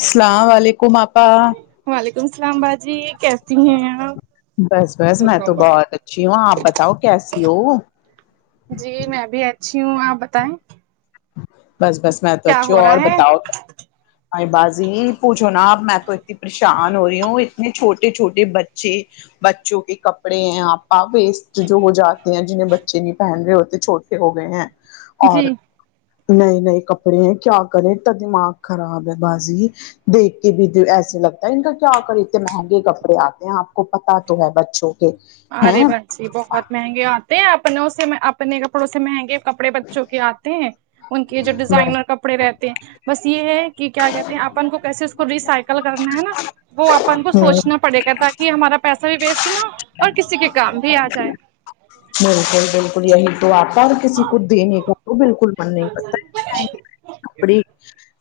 السلام ولیکم آپا وعلیکم اسلام باجی کیسی ہیں آپ بس بس میں تو بہت اچھی ہو آپ بتاؤ کیسی ہو جی میں بھی اچھی ہوں آپ بتائیں بس بس میں تو کیا اچھی ہو ہوں اور رہا ہے بتاؤ ایں باجی پوچھو نا اب میں تو اتنی پریشان ہو رہی ہوں اتنے چھوٹے چھوٹے بچے بچوں کے کپڑے آپا ویسٹ جو ہو جاتے ہیں جنہیں بچے نہیں پہن رہے ہوتے چھوٹ ٹے ہو گئے ہیں اور جی نئے نئے کپڑے ہیں کیا کرے اتتا دماغ خراب ہے بازی دیکھ کے بھی ایسے لگتا ہے ان کا کیا کرو اتنے مہنگے کپڑے آتے ہیں آپ کو پتا تو ہے بچوں کے ارے ہیں بچی بہت مہنگے آتے ہیں اپنوں سے اپنے کپڑوں سے مہنگے کپڑے بچوں کے آتے ہیں ان کے جو بس ڈیزائنر کپڑے رہتے ہیں بس یہ ہے کہ کیا کہتے ہیں اپن کو کیسے اس کو ریسائیکل کرنا ہے نا وہ اپن کو ہوں سوچنا پڑے گا تاکہ ہمارا پیسہ بھی ویسٹ نہ اور کسی کے کام بھی آ جائے بالکل بال یہی تو آپا کسی کو دینے کو تو بالکل من نہیں کرتا اتے مہنگے مہنگے کپڑے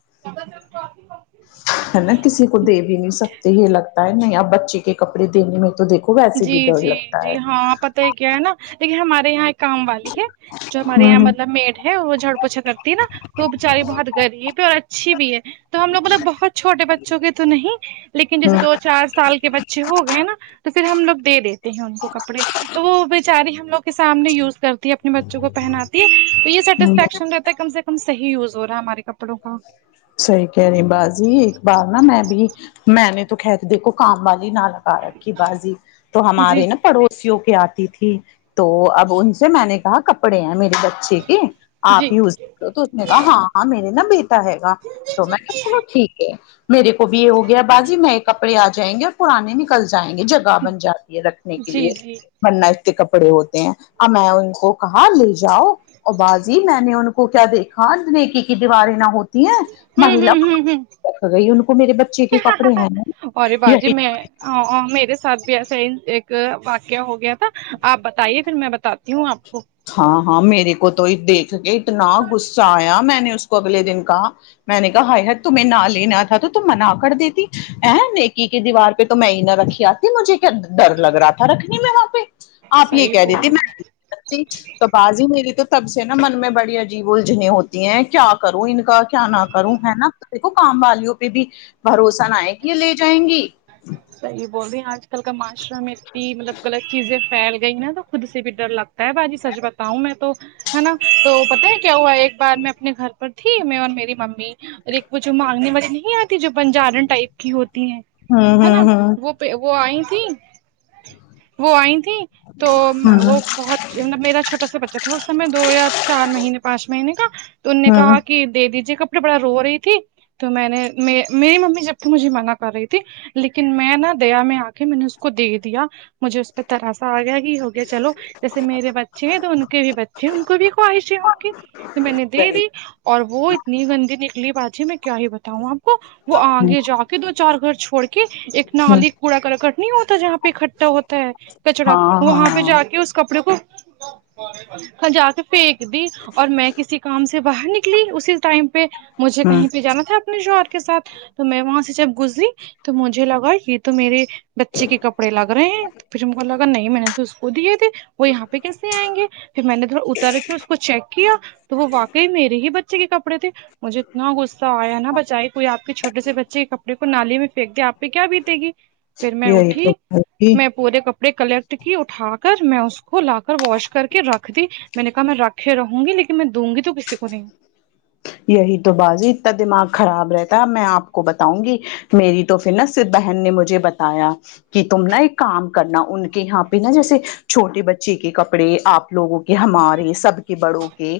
[unintelligible] ہے نا کسی کو دے بھی نہیں سکتے یہ لگتا ہے نہیں اب بچے کے کپڑے دینے میں تو دیکھو ویسے بھی جی ڈر جی لگتا ہے جی ہاں پتہ کیا ہے نا لیکن ہمارے یہاں ایک کام والی ہے جو ہمارے ہوں یہاں ہوں مطلب میڈ ہے وہ جھاڑو پوچھ کرتی ہے نا تو وہ بچاری بہت غریب ہے اور اچھی بھی ہے تو ہم لوگ بولے بہت چھوٹے بچوں کے تو نہیں لیکن جیسے ہوں دو چار سال کے بچ اچھے ہو گئے نا تو پھر ہم لوگ دے دیتے ہیں ان کو کپڑے تو وہ بیچاری ہم لوگ کے سامنے یوز کرتی ہے اپنے بچوں کو پہناتی ہے تو یہ ہوں سیٹسفیکشن رہ کم سے کم یوز ہو رہا ہے ہمارے کپ صحیح کہہ رہی باجی بار نہ میں بھی میں نے تو خیر دیکھو کام والی نہ رکھ پارک کی بازی تو جی ہمارے نا پڑو وں کے آتی تھی تو اب ان سے میں نے کہا کپڑے ہیں میر بچے کے جی آپ ہی [unintelligible] تو اس نے کہا ہاں ہاں میرے نہ بے بی رہےگا تو میں نے کہا ٹھیک ہے میرے کو بھی یہ ہوگیا باجی میں کب کپڑے آ جائیں گے اور پرانے نکل جائیں گے جگہ بن جاتی ہے رکھنے کے جی لیے جی بننا اتنے کپڑے ہوتے ہیں اب میں ان کو کہاں لے جاؤ اور باجی میں نے ان کو کیا دیکھا نیکی کی دیواریں نہ ہو مہ ہوں مہیلا ہوں ہوں ہوں گئی ان کو میرے بچے کے کپڑے ہیں نا یہی ہاں ہاں میرے ساتھ بھی ایسا ہی ایک واقعہ ہو گیا تھا آپ بتائیے پھر میں بتاتی ہوں آپ کو ہاں ہاں میرے کو تو ہی دیکھ کے اتنا غصہ آیا میں نے اس کو اگلے دن کہا میں نے کہا ہت تمہیں نہ لینا تھا تو تم منا کر دیتی ا نیکی کے دیوار تو میں ہی نہ رکھی آتی مجھے کیا ڈر لگ رہا تھا رکھنے میں وہاں پہ آپ یہ صحیح کہہ بول دیتی رہی میں ہیں، تو باجی میری تو تب سے نا من میں بڑی عجیب الجھنیں ہوتی ہیں کیا کروں ان کا کیا نہ کروں ہے نا دیکھو کام والیوں پہ بھی بھروسہ نہ ہے کہ یہ لے جائیں گی صحیح بول رہی ہیں آج کل کا معاشرے میں اتنی مطلب غلط چیزیں پھیل گئی نا تو خود سے بھی ڈر لگ طے باجی سچ بتاؤں میں تو ہے نا تو پتہ ہے کیا ہوا ایک بار میں اپنے گھر پر تھی میں اور میری ممی اور ایک وہ جو مانگنے والی نہیں آتی جو بنجارن ٹائپ کی ہوتی ہیں ہوں ہے ہوں نا ہوں وہ وہ آئی تھیں وہ آئی تھیں تو ہوں وہ بہت میرا چھوٹا سا بچہ تھا اس س میں دو یا چار مہینے پانچ مہینے کا تو ان نے کہا ہوں کہ دے دیجئے گا بڑا رو رہی تھی تو میں نے میری ممی جب تو مجھے منع کر رہی تھی لیکن میں نا دیا میں آ کے میں نے اس کو دے دیا مجھے اس پہ ترس آ گیا ہی ہوگ اچھا چلو جیسے میرے بچے ہیں تو ان کے بھی بچے ہیں ان کو بھی خواہشیں ہوں گی تو میں نے دے دی اور وہ اتنی گندی نکلی باجی میں کیا ہی بتاؤں آپ کو وہ آگے جا کے دو چار گھر چھوڑ کے ایک ہوں نالی کوڑا کرکٹ نہیں ہوتا جہاں اکٹھا ہوتا ہے کچرا ہاں وہاں پہ ہاں جا کے اس کپڑے کو ہاں جا کے پھینک دی اور میں کسی کام سے باہر نکلی اسی ٹائم پہ مجھے ہوں کہیں پہ جانا تھا اپنے شوہر کے ساتھ تو میں وہاں سے جب گزری تو مجھے لگا یہ تو میرے بچے کے کپڑے لگ رہے ہیں تو پھر میرے کو لگا نہیں میں نے تو اس کو دیے تھے وہ یہاں پہ کیسے آئیں گے پھر میں نے تھوڑا اتر کے اس کو چیک کیا تو وہ واقعی میرے ہی بچے چ کے کپڑے تھے مجھے اتنا غصہ آیا نا بچائی کوئی آپ کے چھوٹے سے بچے کے کپڑے کو نالی میں پھیک دے آپ پہ کیا بیتے گی پھر میں یہی تو اٹھی بازی میں پورے کپڑے کلیکٹ کی اٹھا کر میں اس کو لا کر واش کرکے رکھ دی میں نے کہا میں راکھے رہوں گی لیکن میں دوں گی تو کسی کو نہیں یہی تو بازی اتنا دماغ خراب رہتا میں آپ کو بتاؤں گی میری تو پھر نہ صرف بہن نے مجھے بتایا کہ تم نا ایک کام کرنا ان کے یہاں پہ نا جیسے چھوٹے بچے کے کپڑے آپ لوگوں کے ہمارے سب کے بڑوں کے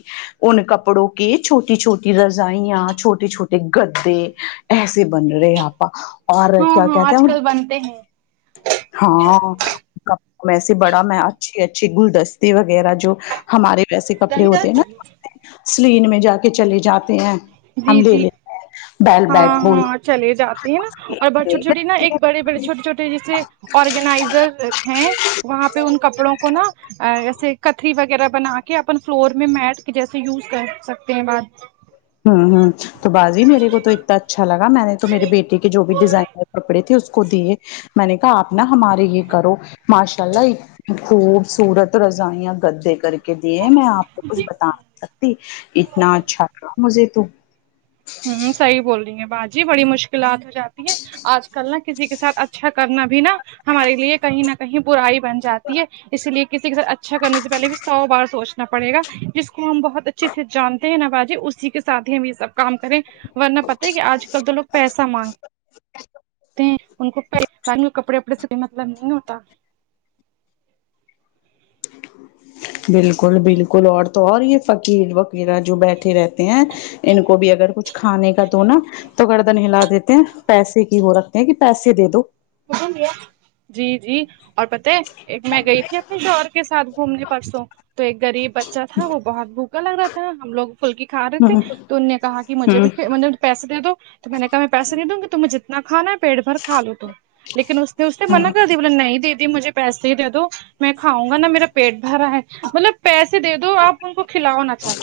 ان کپڑوں کے چھو ٹی چھوٹی چھوٹی رضائیاں چھوٹے چھوٹے گدے ایسے بن رہے آپا اور ہاں کیا ہاں کہتے آج ہیں کل بنتے ہیں ہاں میں سے بڑا میں اچھی اچھی گلدستی وغیرہ جو ہمارے ویسے کپڑے دہی ہوتے ہیں داد نا سلین میں جا کے چلے جاتے ہیں جی ہم لے جی لیتے ہیں بیل ہاں بیٹ بول ہاں چلے جاتی ہیں نا اور بڑ چھوٹی چھوٹی نا ایک بڑے بڑے چھوٹے چھوٹے جیسے آرگنائزر ہیں وہاں پہ ان کپڑوں کو نہ ایسے کتھری وغیرہ بنا کے اپن فلور میں میٹ کے جیسے یوز کر سکتے ہیں بات ہوں ہوں تو باجی میرے کو تو اتنا اچھا لگ میں نے تو میری بیٹی کے جو بھی ڈیزائنر کپڑے تھے اس کو دیے میں نے کہا آپ نہ ہمارے یہ کرو ماشاء اللہ خوبصورت رضائیاں گدے کر کے دیے نا آپ کو کچھ بتا سکتی نہیں اتنا اچھا تھا مجھے تو ہوں صحیح بول رہی ہیں باجی بڑی مشکلات ہو جاتی ہے آج کل نا کسی کے ساتھ اچھا کرنا بھی نا ہمارے لیے کہیں نہ کہیں برائی بن جاتی ہے اسی لیے کسی کے ساتھ اچھا کرنے سے پہلے بھی سو بار سوچنا پڑے گا جس کو ہم بہت اچ چھے سے جانتے ہیں نہ باجی اسی کے ساتھ ہی ہم یہ سب کام کریں ورنہ پتا ہے کہ آج کل تو لوگ پیسہ مانگ ہیں ان کوئی نی کپڑے وپڑے سے کوئی مطلب نہیں ہوتا بالکل بالکل اور تو اور یہ فقیر و ویرہ جو بیٹھے رہتے ہیں ان کو بھی اگر کچھ کھانے کا تو نا تو گردن ہلا دیتے ہیں پیسے کی ہو رکھتے ہیں کہ پیسے دے دو پسند کیا جی جی اور پتہ ہے ایک میں گئی تھی اپنے شوہر کے ساتھ گھومنے پرسوں تو ایک غریب بچہ تھا وہ بہت بھوکا لگ رہا تھا ہم لوگ فھلکی کھا رہے تھے ہ تو ان نے کہا کہ مجھ ہ بھی میں نے پیسے دے دو تو میں نے کہا میں پیسے دوں گی تمہیں جت نا کھانا ہے پیٹ بھر کھا لو تم لیکن اس نے اس نے منع ہ کر دی بول نہیں دید مجھے پیسے ہی دے دو میں کھاؤنگا نا میرا پیٹ بھرا ہے مطلب پیسے دے دو آپ ان کو کھلاؤنا چاہے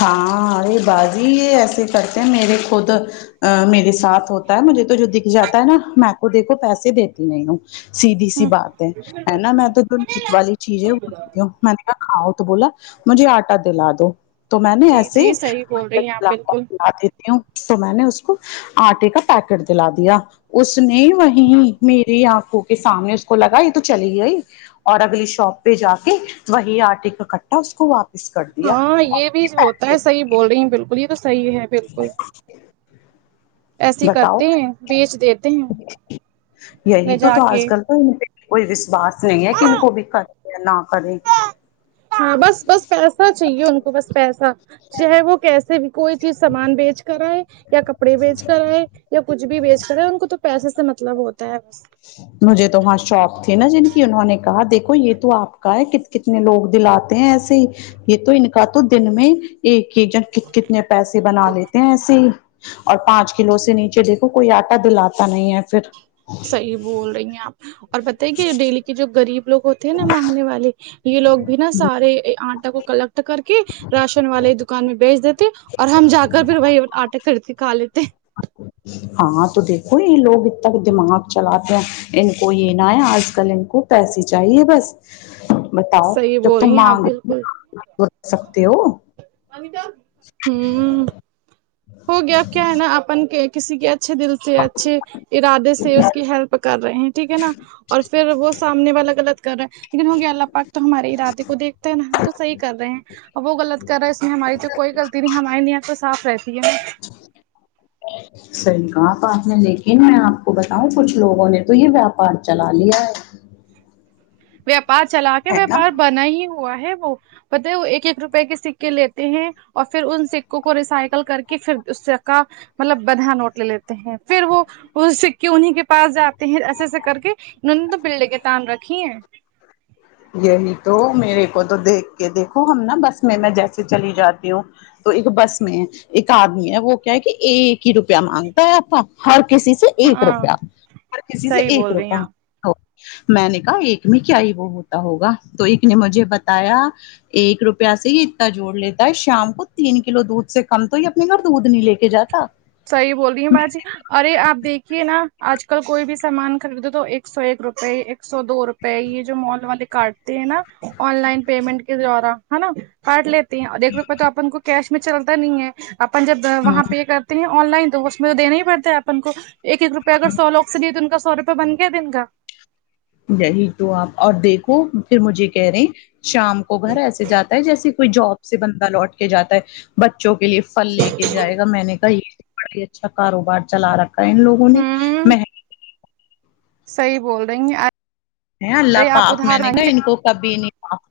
ہاں ارے باجی یہ ایسے کرتے ہیں میرے خود آ میرے ساتھ ہوتا ہے مجھے تو جو دکھ جاتا ہے نا میں تو دیکھو پیسے دیتی نہیں ہوں سیدھی سی ہوں بات ہے ہے نا میں تو جو [unintelligible] والی چیز ہے کھاؤ تو بولا مجھے آٹا دلا دو تو میں نے جی ایسے ہی جی صحیح بول [inaudible] رہی ہیں آپ بالکل دیتی ہوں تو میں نے اس کو آٹے کا پیکٹ دلا دیا اس نے وہیں میری آنکھوں کے سامنے اس کو لگا یہ تو چلی گئی اور اگلی شاپ پہ جا کے وہی آٹے کا کٹھا اس کو واپ ہاں یہ بھی ہوتا ہے صحیح بول رہی ہیں بالکل یہ تو صحیح ہے بالکل ایسے بتاؤ کرتے ہیں بیچ دیتے ہیں یہی لے تو جا تھا آج کے کل کوئی وشواس نہیں ہے کہ ان کو بھی کرے یا نہ کرے ہاں بس بس پیسہ چاہیے ان کو بس پیسہ چاہے وہ کیسے بھی کوئی چیز سامان بیچ کر آئے یا کپ ڑے بیچ کر ہے یا کچھ بھی بیچ کر ہے ان کو تو پیسے سے مطلب ہوتا ہے بس مجھے تو وہاں شاپ تھے نا جن کی انہوں نے کہا دیکھو یہ تو آپ کا ہے کت کتنے لوگ دلاتے ہیں ایسے ہی یہ تو ان کا تو دن میں ایک ایک جن کتنے پیسے بنا لیتے ہیں ایسے ہی اور پانچ کلو سے نیچے دیکھو کوئی آٹا دلاتا نہیں ہے پھر صحیح بول رہی ہیں آپ اور بتائی کہ ڈیلی کے جو غریب لوگ ہو تے نا مانگنے والے یہ لوگ بھی نا سارے آٹا کو کلیکٹ کر کہ راشن والے دکان میں بیچ دیتے اور ہم جا کر پھر وہی آٹا خرید کھا لیتے ہاں تو دیکھو یہ لوگ اتنا دماغ چلاتے ہیں ان کو یہ نہ ہے آج کل ان کو پیسے چاہیے بس بتاؤ صحیح جب بول رہی تم ہیں آپ مانگ بالکل سکتے ہو ہمم ہو گیا کیا ہے نا اپن کسی کیا اچھے دل سے اچھے ارادے سے اس کی ہیلپ کر رہے ہیں ٹھیک ہے نا اور پھر وہ سامنے والا غلط کر رہا ہے لیکن ہو گیا اللہ پاک تو ہمارے ارادے کو دیکھتے ہیں نا ہم تو صحیح کر رہے ہیں وہ غلط کر رہے اس میں ہماری تو کوئی غلطی نہیں ہے ہماری نیت تو صاف رہتی ہے صحیح کہا آپا آپ نے لیکن میں آپ کو بتاؤں کچھ لوگوں نے تو یہ ویاپار چلا لیا ہے ویاپار چلا کے ہے نا ویاپار بنا ہی ہوا ہے وہ پتے ہے وہ ایک ایک روپے کے سکے لیتے ہیں اور پھر ان سکوں کو ریسائیکل کر کے پھر سکا مطلب بندھا نوٹ لے لیتے ہیں پھر وہ وہ سکے انہیں کے پاس جاتے ہیں ایسے ایسے کر کے انہوں نے تو پہلے کے تام رکھی ہیں یہی تو میرے کو تو دیکھ کے دیکھو ہم نا بس میں میں جیسے چلی جاتی ہوں تو ایک بس میں ہے ایک آدمی ہے وہ کیا ہے کہ ایک ہی روپیہ مانگتا ہے آپ کو ہر کسی سے سے ایک ہاں روپیہ ہر کسی سے صحیح ایک بول رہی ہیں آپ روپیہ میں نے کہا ایک میں کیا ہی وہ ہوتا ہوگا تو ایک نے مجھے بتایا ایک روپیہ سے ہی اتنا جوڑ لیتا ہے شام کو تین کلو دودھ سے کم تو یا یہ نہ دودھ نہیں لے کے جاتا صحیح بول رہی ہیں با جی ارے آپ دیکھیے نا آج کل کوئی بھی سامان خریدو تو ایک سو ایک روپئے ایک سو دو روپئے یہ جو مال والے کاٹتے ہیں نا آن لائن پیمنٹ کے دوارا ہے نا کاٹ لیتے ہیں اور ایک روپے تو اپن کو کیش میں چلتا نہیں ہے اپن جب وہاں پے کر آن لائن تو اس میں تو دینا ہی پڑتا ہے اپن کو ایک ایک روپیہ اگر سو لوگ سے نہیںے تو ان کا سو روپے بن گیا دن کا یہی تو آپ اور دیکھو پھر مجھے کہہ رہے شام کو گھر ایسے جاتا ہے جیسے کوئی جاب سے بندہ لوٹ کے جاتا ہے بچوں کے لیے پھل لے کے جائے گا میں نے کہا یہ بڑا ہی اچھا کاروبار چلا رکھا ہے ان لوگوں نے ہوں میں صحیح بول رہی ہیں آ ہیں اللہ پاک میں نے کہا ان کو کبھی نہیں پاپ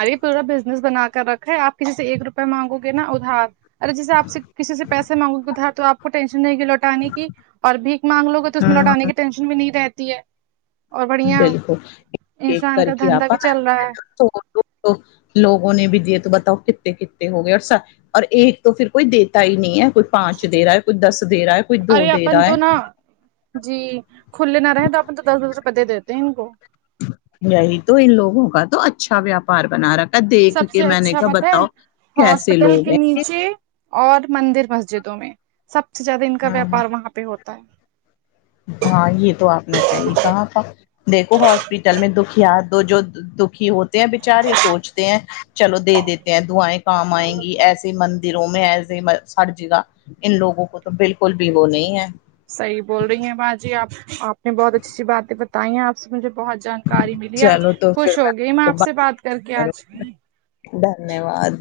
ارے پورا بزنس بنا کر رکھے آپ کسی سے ایک روپے مانگو گے نا ادھار ارے جسے آپ سے کسی سے پیسے مانگو گے ادھار تو آپ کو ٹینشن نہیں کہ لوٹانے کی اور بھیک مانگ لو گے تو اس میں لوٹانے کی ٹینشن بھی نہیں رہتی ہے اور بڑھیا بالکل ایک انسان کر کا کے دھندا آپا بھی نا چل رہا ہے تو ہم لوگ تو لوگوں نے بھی دیے تو بتاؤ کتتے کتتے ہو گئے اور سر اور ایک تو پھر کوئی دیتا ہی نہیں ہے کوئی پانچ دے رہا ہے کوئی دس دے رہا ہے کوئی دو ارے دے اپن رہا تو ہے نا جی کھلے نہ رہے تو آپ تو دس دس روپئے دے دیتے ہیں ان کو یہی تو ان لوگوں کا تو اچھا ویاپار بنا رکھ دیکھ سب کے سے میں نے اچھا کہا پتہ ہے بتاؤ کیسے ہاسپٹل لوگ کے ہیں یہ نیچے اور مندر مسجدوں میں سب سے زیادہ ان کا ہاں ویاپار وہاں پہ ہوتا ہے ہاں یہ تو آپ نے صحیح کہا تھا دیکھو ہاسپٹل میں دکھیا دو جو دکھی ہوتے ہیں بیچارے سوچتے ہیں چلو دے دیتے ہیں دعایں کام آئیں گی ایسے من دوں میں ایسے سر جگا ان لوگوں کو تو بالکل بھی وہ نہیں ہے صحیح بول رہی ہیں با جی آپ آپ نے بہت اچھی سی باتیں بتاںی بتائی آپ سے مجھے بہت جانکاری ملی آج چلو تو پھر خوش ہو گئی میں کو آپ سے بات کر کے آج کروں، دھنیہ واد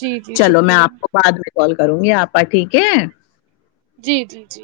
جی جی چلو میں شکریہ آپ کو بعد میں کال کروں گی آپا ٹھیک ہے جی جی جی